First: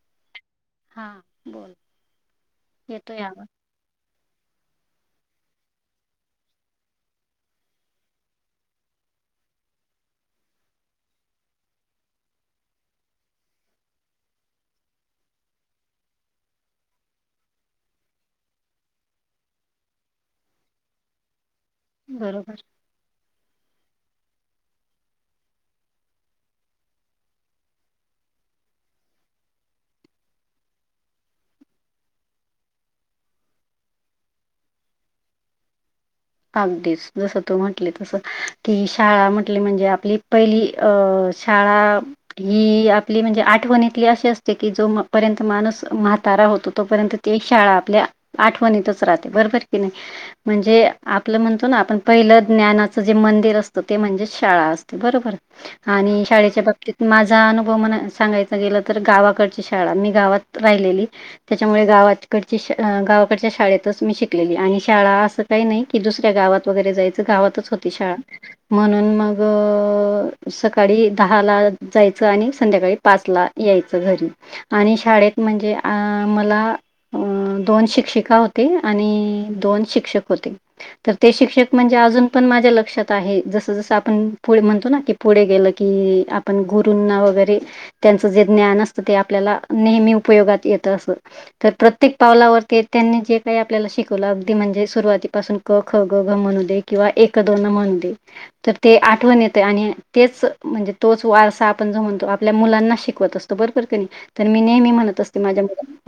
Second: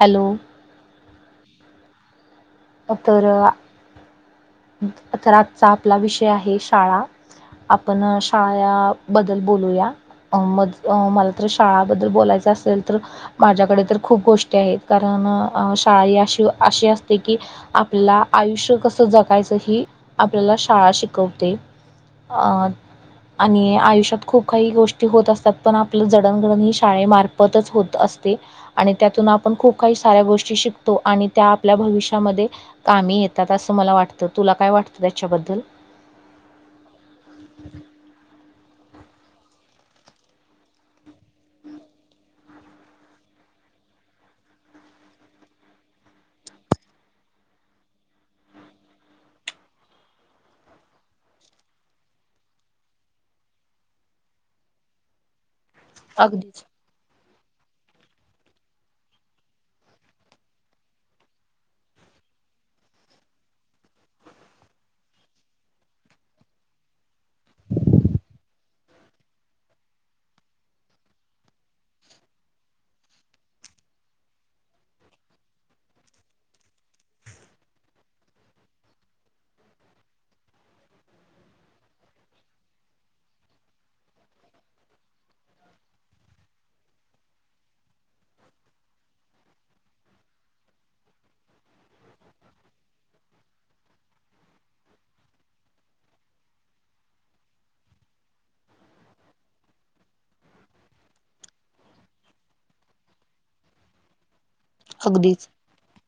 Hello! हा बोल येतोय तर आवाज तर आजचा आपला विषय आहे शाळा आपण शाळा बद्दल बोलूया मज मला तर शाळाबद्दल बोलायचं असेल तर माझ्याकडे तर खूप गोष्टी आहेत कारण शाळा अशी अशी असते कि आपल्या आयुष्य कस जगायचं ही आपल्याला शाळा शिकवते बरोबर आ आणि आयुष्यात खूप काही गोष्टी होत असतात पण आपलं जडणगडण ह शाळेमार्फतच होत असते आणि त्यातून आपण खूप काही साऱ्या गोष्टी शिकतो आणि त्या आपल्या भविष्यात का येतात अस मला वात तुला काय वाटतं त्याच्याबद्दल पाग दिस जसं तू म्हटले तस की शाळा म्हटली म्हणजे आपली पहिली अ छाळाा ही आपली म्हणजे आठवणीतली अशी असते की जो पर्यंत माणूस म्हातारा होतो तोपर्यंत तेी शाळा आपल्या आठवणीतच राहते बरोबर की नाही म्हणजे आपलं म्हणतो ना आपण पहिलं ज्ञानाचं जे मंदिर असतं ते म्हणजे शाळा असते बरोबर आणि शाळेच्या अगदीच बाबतीत माझा अनुभव म्हण सांगायचा गेलं तर गावाकडची शाळा मी गावात राहिलेली त्याच्यामुळे गावाकडची श गावाकडच्या शाळेतच मी शिकलेली आणि शाळा असं काही नाही की दुसऱ्या गावात वगैरे जायचं गावातच होती शाळा म्हणून मग सकाळी दहा ला जायचं आणि संध्याकाळी पाचला यायचं घरी आणि शाळेत म्हणजे अ मला अ दोन शिक्षिका होती आणि दोन शिक्षक होते तर ते शिक्षक म्हणजे अजून पण माझ्या लक्षात आहे जसं जसं आपण पुढे म्हणतो ना की पुढे गेलं की आपण गुरूंना वगैरे त्यांचं जे ज्ञान असतं ते आपल्याला नेहमी उपयोगात येतं असं तर प्रत्येक पावलावरती त्यांनी जे काय आपल्याला शिकवलं अगदी म्हणजे सुरुवाती पासून क ख ग घ म्हणू दे किंवा एक दोन म्हणू दे तर ते आठवण येते आणि तेच म्हणजे तोच वारसा आपण जो म्हणतो आपल्या मुलांना शिकवत असतो बरोबर कणी तर मी नेहमी म्हणत असते अगदीच माझ्या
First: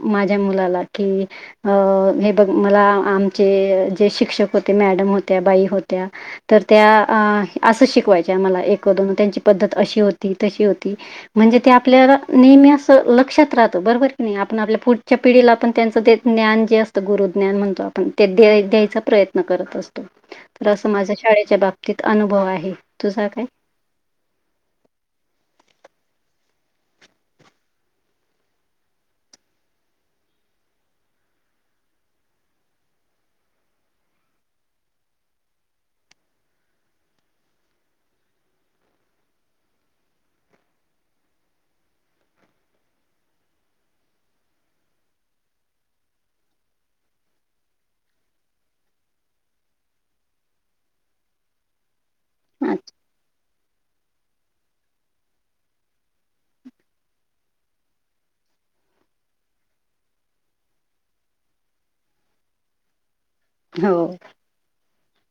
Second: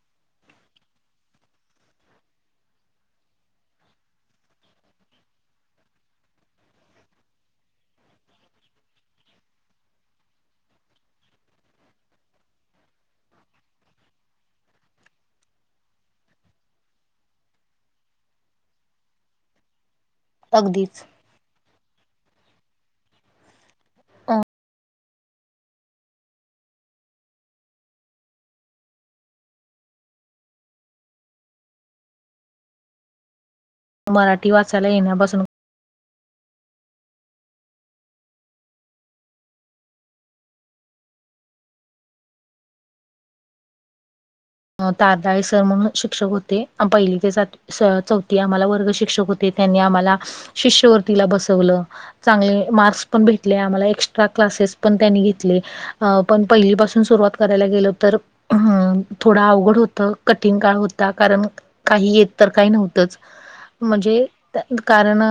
माझ्या मुलाला कि हे बघ मला आमचे जे शिक्षक होते मॅडम होत्या बाई होत्या तर त्या असं शिकवायच्या आम्हाला एक दोन त्यांची पद्धत अशी होती तशी होती म्हणजे ते आपल्याला नेहमी असं लक्षात राहत बरोबर की नाही आपण आपल्या पुढच्या पिढीला पण त्यांच ते ज्ञान जे असतं गुरुज्ञान म्हणतो आपण ते द्यायच प्रयत्न करत असतो अगदीच माझ शाळेच्या बाबतीत अनुभव आहे तुझा काय मराठी वाचायला येण्या बसून तारदाळी सर म्हणून शिक्षक होते पहिली ते सातवी चौथी आम्हाला वर्ग शिक्षक होते त्यांनी आम्हाला शिष्यवर्तीला बसवलं चांगले अच्छा मार्क्स पण भेटले आम्हाला एक्स्ट्रा क्लासेस पण त्यांनी घेतले अ पण पहिलीपासून सुरुवात करायला गेलो तर अ थोडं अवघड होतं कठीण काळ होता कारण काही येत तर काही नव्हतंच हो म्हणजे कारण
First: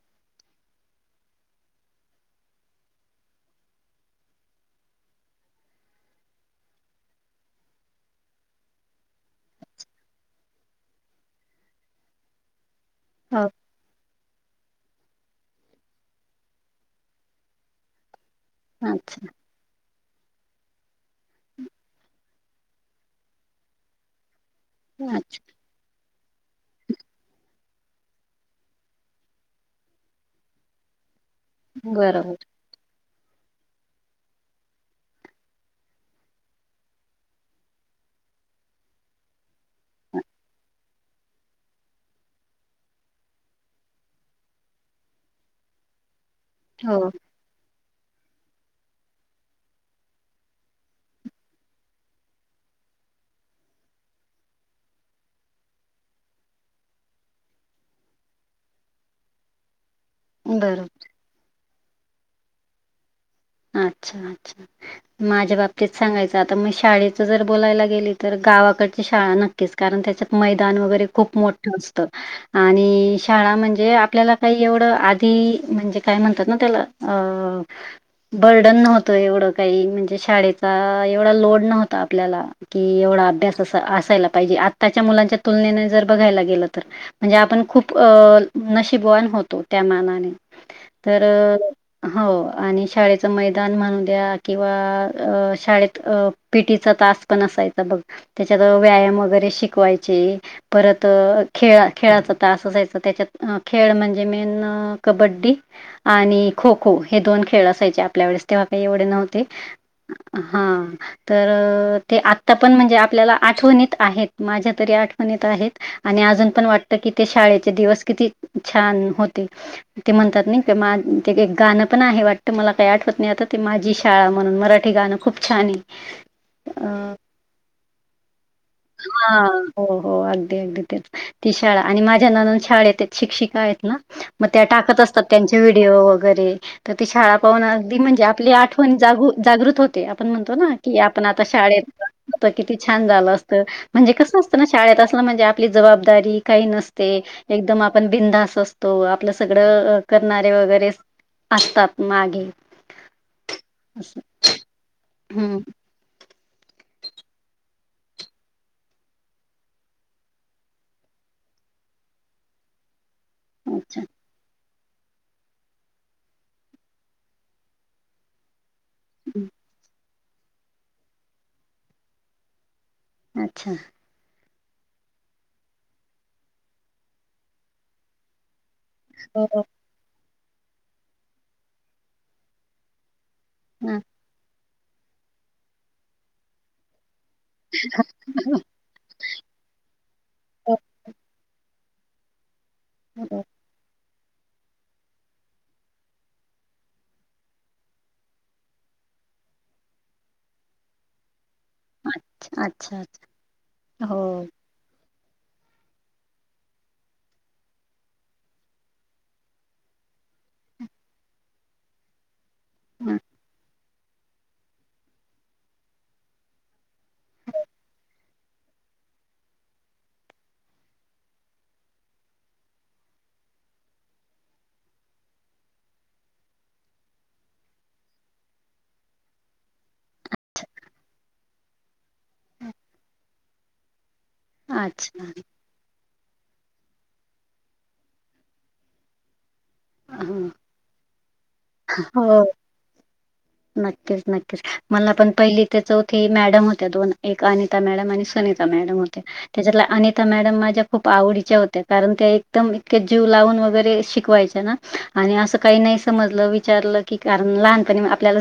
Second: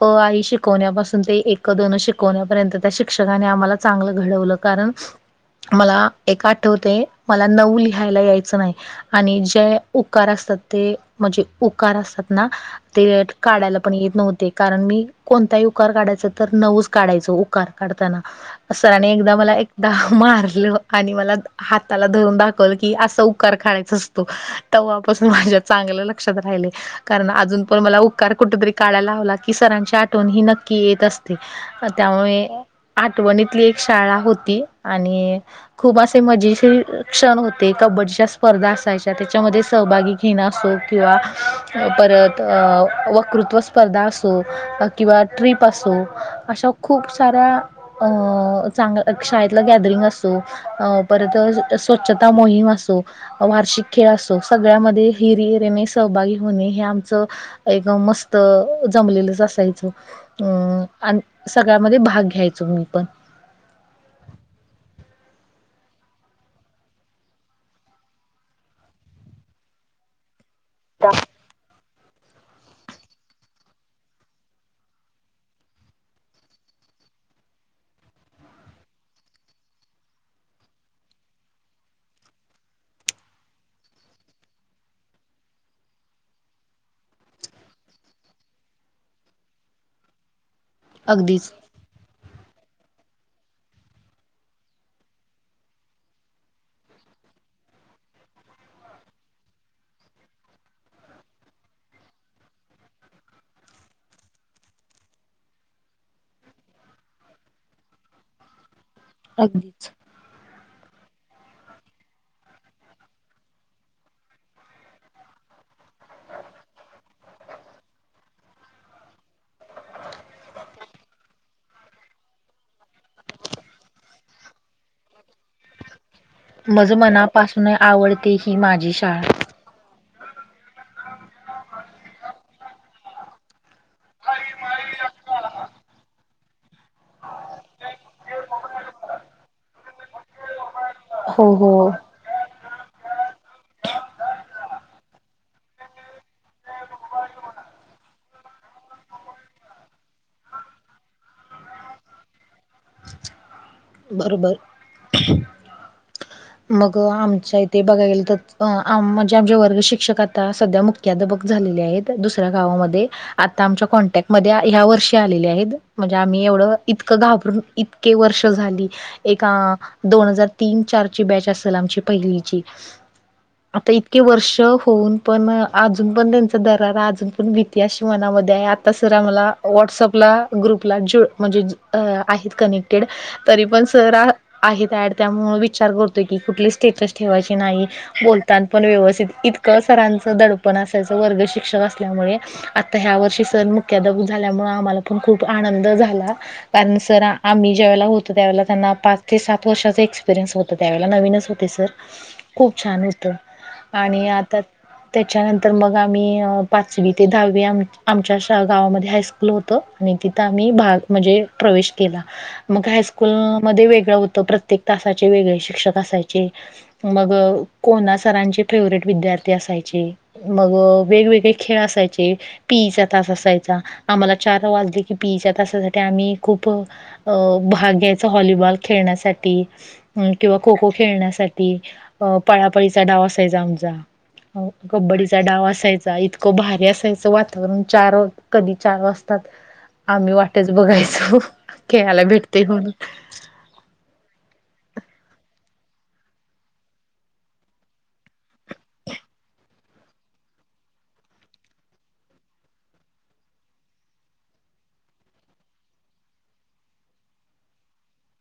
अ आई शिकवण्यापासून ते एक दोन शिकवण्यापर्यंत त्या शिक्षकाने आम्हाला चांगलं घडवलं कारण मला एक आठवते मला नऊ लिहायला यायच नाही आणि जे उकार असतात ते म्हणजे उकार असतात ना ते हो काढायला पण येत नव्हते कारण मी कोणताही उकार काढायच तर नऊच काढायचो उकार काढताना सराने अच्छा एकदा मला एकदा मारलं आणि मला हाताला धरून दाखवल की अस उकार खायच असतो ते्हापासून अच्छा माझ्या चांगलं लक्षात राहिले कारण अजून पण मला उपकार कुठेतरी काढायला लावला लकी सरांची आठवण ही नक्की येत असते ते बरोबर त्यामुळे आठवणीतली एक शाळा होती आणि खूप असे मजे शीर क्षण होते ते कबड्डीच्या स्पर्धा असायच्या त्याच्यामध्ये सहभागी घेणं असो किंवा परत वकृत्व स्पर्धा असो किंवा ट्रीप असो अशा खूप हो. साऱ्या अ चांगला शाळेतला गॅदरिंग असतो परत स्वच्छ स्वच्छता मोहीम असतो वार्षिक खेळ असतो सगळ्यामध्ये हिरहिरेने सहभागी होणे हे आमचं एक मस्त जमलेलंच असायचं अ बरोबर आणि सगळ्यामध्ये भाग घ्यायचो मी पण अच्छा अच्छा ह माझ्या बाबतीत सांगायचं आता मग शाळेचं जर बोलायला गेली तर गावाकडची शाळा नक्कीच कारण त्याच्या मैदान वगैरे खूप मोठं असतं आणि शाळा म्हणजे आपल्याला काही एवढं आधी म्हणजे काय म्हणतात ना त्याला अ बर्डन नव्हतं एवढं काही म्हणजे शाळेचा एवढा लोड नव्हता आपल्याला कि एवढा अभ्यास अस असायला पाहिजे आत्ताच्या मुलांच्या तुलनेने जर बघायला गेलं तर म्हणजे आपण खूप अ नशिबवान होतो त्या मानाने तर अगदीच हो आणि शाळेचं मैदान म्हणू द्या किंवा शाळेत अ पिटीचा तास पण असायचा बघ त्याच्यात व्यायाम वगैरे शिकवायचे परत खेळा खेळाच त अस जायचं त्याच्यात खेळ म्हणजे मेन कबड्डी आणि खो खो हे दोन खेळ असायचे आपल्या वेळेस तेव्हा काही एवढे नव्हते अगदीच हा तर ते आत्ता पण म्हणजे आपल्याला आठवणीत आहेत माझ्या तरी आठवणीत आहेत आणि अजून पण वाटत की ते शाळेचे दिवस किती छान होते ते म्हणतात नाही ते गाणं पण आहे वाटतं मला काही आठवत नाही आता ते माझी शाळा म्हणून मराठी गाणं खूप छान आहे मझ अ मनापासून आवडते ही माझी हा शाळा. हो हो अगदी अगदी तेच ती शाळा आणि माझ्या ननद शाळेत आहेत शिक्षिका आहेत ना मग त्या टाकत असतात त्यांचे व्हिडिओ वगैरे तर ती शाळा पाहून अगदी म्हणजे आपली आठवण जाग जागृत होते आपण म्हणतो ना कि आपण आता हो हो. शाळेत ता किती छान झालं असत म्हणजे कसं असतं ना शाळेत असलं म्हणजे आपली जबाबदारी काही नसते एकदम आपण बिधास असतो आपलं सगळं करणारे वगैरे असतात मागे [unintelligible] [inaudible] अस बरोबर. हम्म मग आमच्या इथे बघाय गेलं तर म्हणजे आमचे वर्ग शिक्षक आता सध्या मुक्त बक झालेली आहेत दुसऱ्या गावामध्ये आता आमच्या अच्छा कॉन्टॅक्ट मध्ये्या ह्या वर्षी आलेल्या आहेत म्हणजे आम्ही एवढं इतकं घाबरून इतके वर्ष झाली एक हं, दोन हजार तीन चार बॅच असेल आमची पहिली अच्छा आता की वर्ष होऊन पण अजून पण त्यांचा दरारा अजून पण भतीि अश मनामध्ये आहे आ तसरा आ मला हो व्हॉट्सअपला ग्रुपला ज म्हणजे आहेत कनेक्टेड तरी पण हा सर आहेत ऍड त्यामु विचार करतोय की कुठली स्टेटस ठेवायची नाही बोलत तानपण व्यवस्थित इतकं सरांचं दडपण असायचं वर्ग शिक्षक असल्यामुळे आत्ता ह्या अच्छा वर्षी सण मुख्याधप झाल्यामुळं आम्हाला पण खूप आनंद झाला. कारण सर आम्ही ज्यावेळेला होतो त्यावेळेला त्यांना पाच ते सात वर्षाचा एक्सपिरियन्स होत. त्यावेळेला नवीनच होते सर खूप अच्छा छान अच्छा. होतं आणि हो आता त्याच्यानंतर मग आम्ही पाचवी ते दहावी आम आमच्या गावामध्ये हायस्कूल होत आणि तिथं आम्ही भाग म्हणजे प्रवेश केला. मग हायस्कूल मध्ये वेगळं होतं प्रत्येक तासाचे वेगळे शिक्षक असायचे, मग कोणा सरांचे फेवर्हेट विद्यार्थी असायचे, मग वेगवेगळे खेळ असायचे, पीईचा तास असायचा आम्हाला चार वाजले की पीईच्या तासासाठी आम्ही खूप अ भाग्यायच व्हॉलीबॉल खेळण्यासाठी किंवा खो खो खेळण्यासाठी, अ पळापळीचा डाव असय आमचा अच्छा. कब्डीचा डाव असायचा इत भारी असायचं वातावरण चार कधी चार वाजतात, आम्ही वाटच बघायचो खेळायला हो, [inaudible] भेटते म्हणून नक्कीच-नक्कीच मला पण पहिली ते चौथी मॅडम होत्या दोन एक आणि ता मॅडम आणि सुनीिता मॅडम होत्या त्याच्याला अनिता मॅडम माझ्या खूप आवडीच्या होत्या कारण त्या एकदम इतक्या जीव लावून वगैरे शिकवायच्या ना आणि असं काही नाही समज विचारलं की कारण लहानपणी आपल्याला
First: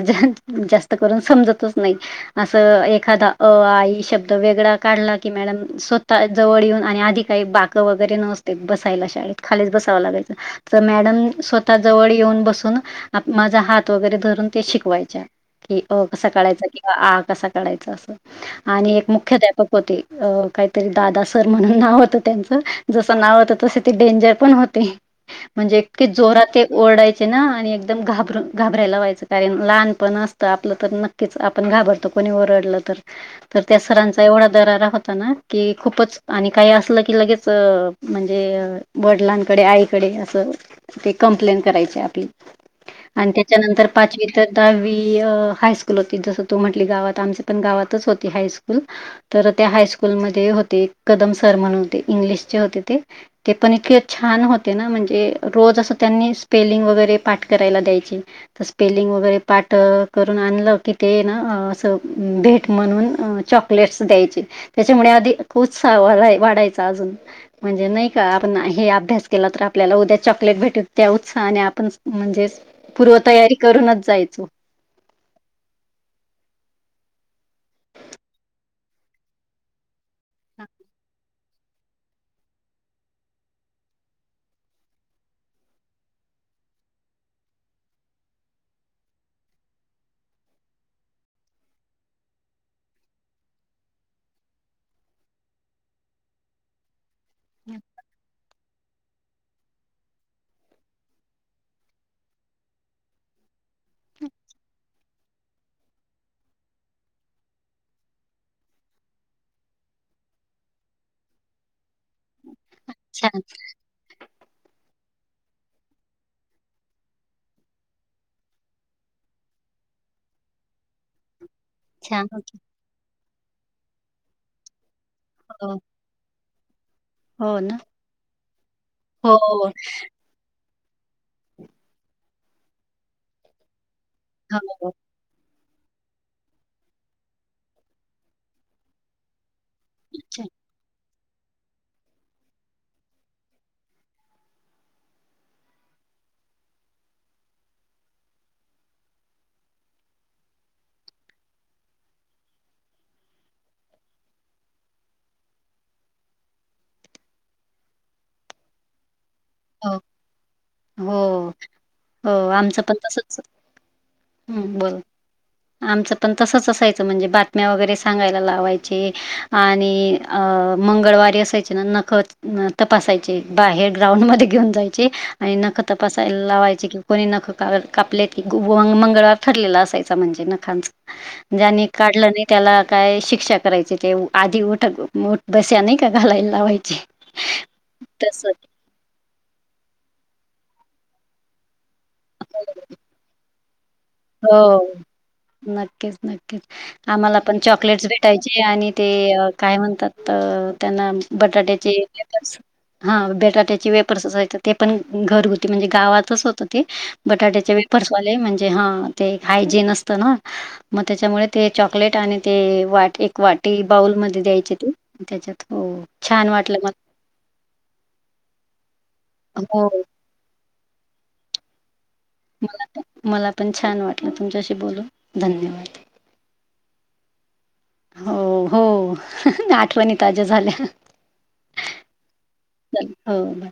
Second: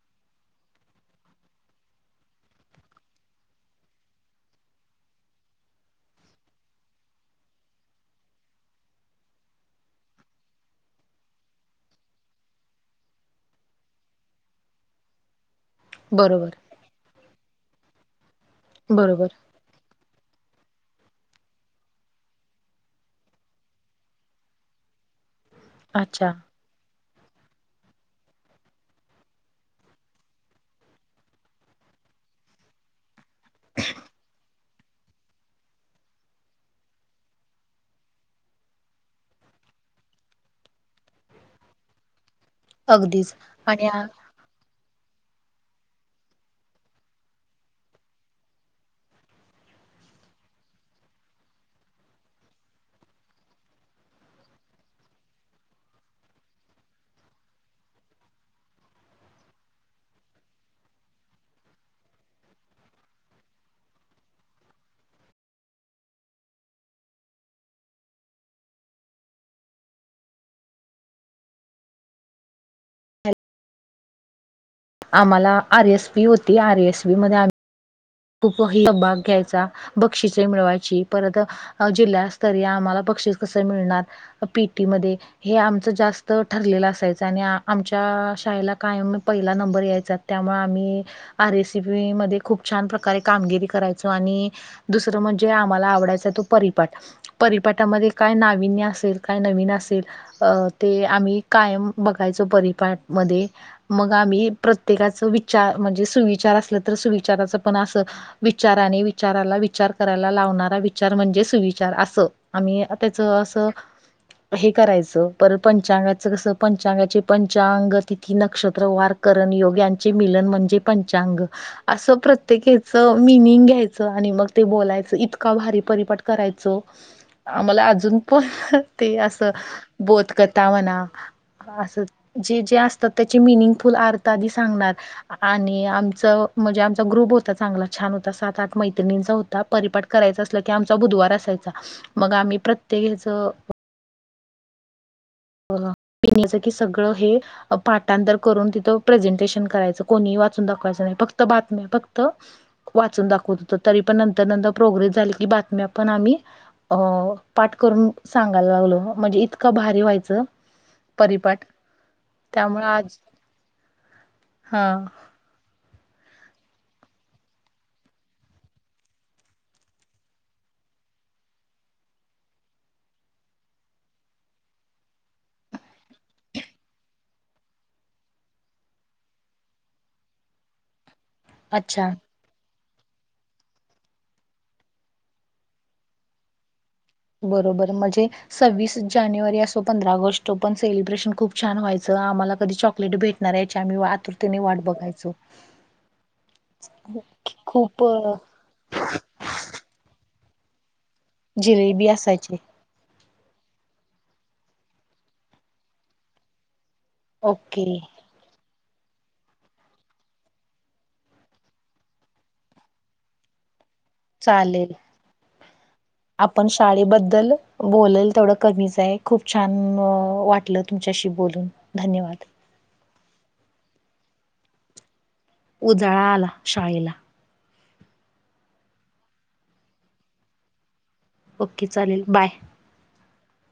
जास्त करून समजतच नाही असं एखादा अ आई शब्द वेगळा काढला की मॅडम स्वतः जवळ येऊन आणि आधी काही बाक वगैरे नसते बसायला शाळेत खालीच बसावं लागायचं. तर मॅडम स्वतः जवळ येऊन बसून माझा हात वगैरे धरून ते शिकवायच्या कि अ कसा बरोबर काळायच कसा कढायच अस, आणि एक बरोबर मुख काहीतरी दादा सर म्हणून नाव होतं त्यांच जस नाव होत तस ते डेंजर पण होते म्हणजे इे अच्छा जोरात ते ओरडायचे ना आणि एकदम घाबरून घाबरायला व्हायचं कारण लहान पण असतं आपलं तर नक्कीच आपण घाबरतो कोणी ओरडलं तर तर त्या सरांचा एवढा दरारा होता ना कि खूपच आणि काही असलं की लगेच म्हणजे वडिलांकडे आईकडे असं ते कंप्लेन करायचे आपली आणि अगदीच त्याच्यानंतर आणि पाचवी तर दहावी हायस्कूल होती जसं तू म्हटली गावात आमच्या पण गावातच होती हायस्कूल तर त्या हायस्कूलमध्ये होते कदम सर म्हणूनते इंग्लिशचे होते ते ते पण इतके छान होते ना म्हणजे रोज असं त्यांनी स्पेलिंग वगैरे पाठ करायला द्यायची. तर स्पेलिंग वगैरे पाठ करून आणलं की ते ना असं भेट म्हणून चॉक चॉकलेट्स द्यायची त्याच्यामुळे आधी खू वाढायचा अजून म्हणजे नाही का आपण हे अभ्यास केला तर आपल्याला उद्या चॉकलेट भेटू त्या उत्साह आणि आपण म्हणजेच पूर्वतयारी करूनच जायचो. आम्हाला आर एस पी होती आर ए एस बी मध्ये आ खूप ह भाग घ्यायचा बक्षिस मिळवायची परत जिल्हास्तरीय आम्हाला बक्षीस कस मिळणार पीटीमध्ये हे आमचं जास्त ठरलेलं असायचं आणि आमच्या शाळेला कायम पहिला नंबर यायचा त्यामुळे आम्ही आ रेसिपी मध्ये खूप छान प्र कामगिरी करायच आणि दुसरं म्हणजे आम्हाला आवडायच आहे तो परिपाठ. परिपाठामध्ये काय नाविन्य असेल काय नवीन असेल अ ते आम्ही कायम बघायचो परिपाठ मध्ये, मग आम्ही प्रत्येकाच विचार म्हणजे सुविचार असल तर सुविचाराच पण असं विचाराने विचाराला विचार करायला लावणारा विचार म्हणजे सुविचार असं आम्ही अच्छा त्याचं असं हे करायचं पर पंचांगाचं कस पंचांगाचे पंचांग तिथी नक्षत्र वार करण योग्यांचे मिलन म्हणजे पंचांग असं अच्छा प्रत्येकीच मिनिंग घ्यायचं आणि मग ते बोलायचं इतका भारी हो. परिपट करायचो हो ना. आम्हाला अजून पण ते हो अस हो बध कर व असे जे असतात त्याचे मिनिंगफुल आर् आ सांगणार आणि आमचं म्हणजे आमचा ग्रुप होता चांगला छान होता सात आठ मैत्रिणींचा होता परपाठ करायच अच्छा. अस की आमचा बुधवार असायचा मग आम्ही प्रत्येक हच अ पनचं की सगळं हे पाठांतर करून तिथं प्रेझेंटेशन करायचं कोणीही वाचून दाखवायचं नाही फक्त बातम्या फक्त वाचून दाखवत होतो तरी पण नंतर नंतर प्रोग्रेस झाली की बातम्या पण आम्ही अ पाठ करून सांगायला लागल म्हणजे इतका हो. भारी व्हायच हो परिपाठ हो आमचं त्यामुळे पण आज तसच हं हा बोल. आमचं पण तसंच असायचं म्हणजे बातम्या वगैरे सांगायला लावायचे आणि अ मंगळवारी असायचे ना नखत तपासायचे बाहेर ग्राउंडमध्येध्ये घेऊन जायचे आणि नख तपासायला लावायचे की कोणी नख कापले की मंगळवार थरलेला असायचा म्हणजे नखांच [inaudible] ज्यांनी काढलं नाही त्याला काय शिक्षा करायची ते आधी उठठ बस्याने का घालायला लावायचे बरोबर म्हणजे तसंच सव्वीस जानेवारी असो पंधरा ऑगस्टो पण सेलिब्रेशन खूप छान हायचं आम्हाला की चकट भेटणार याची आम्ही वा हो आतुरतेने वाट बघायचो. नक्कीच नक्कीच आम्हाला पण खूप चॉकलेट्स अ, भेटायची आणि ते काय म्हणतात त्यांना बटाट्याचे जिलेबी असायची हा बेटाट्याची वेपर्सय ते पण घरगुती म्हणजे गावातच होत ते बटाट्याचे ओके वेपर्सवाले म्हणजे हा ते एक हायजीन असतं ना मग त्याच्यामुळे ते चॉकलेट आणि ते वाट एक वाटी बाउलमध्येध्ये द्यायचे ते चालेल त्याच्यात हो छान आपण वाटलं मला. शाळेबद्दल बोलेल तेवढं कमीच आहे खूप छान हो. वाटलं तुमच्याशी बोलून धन्यवाद मला पण छान वाटलं तुमच्याशी बोलून. धन्यवाद? जळा आला शाळेला हो हो आठवणी ताज्या झाल्या ओके चालेल बाय चा हो बार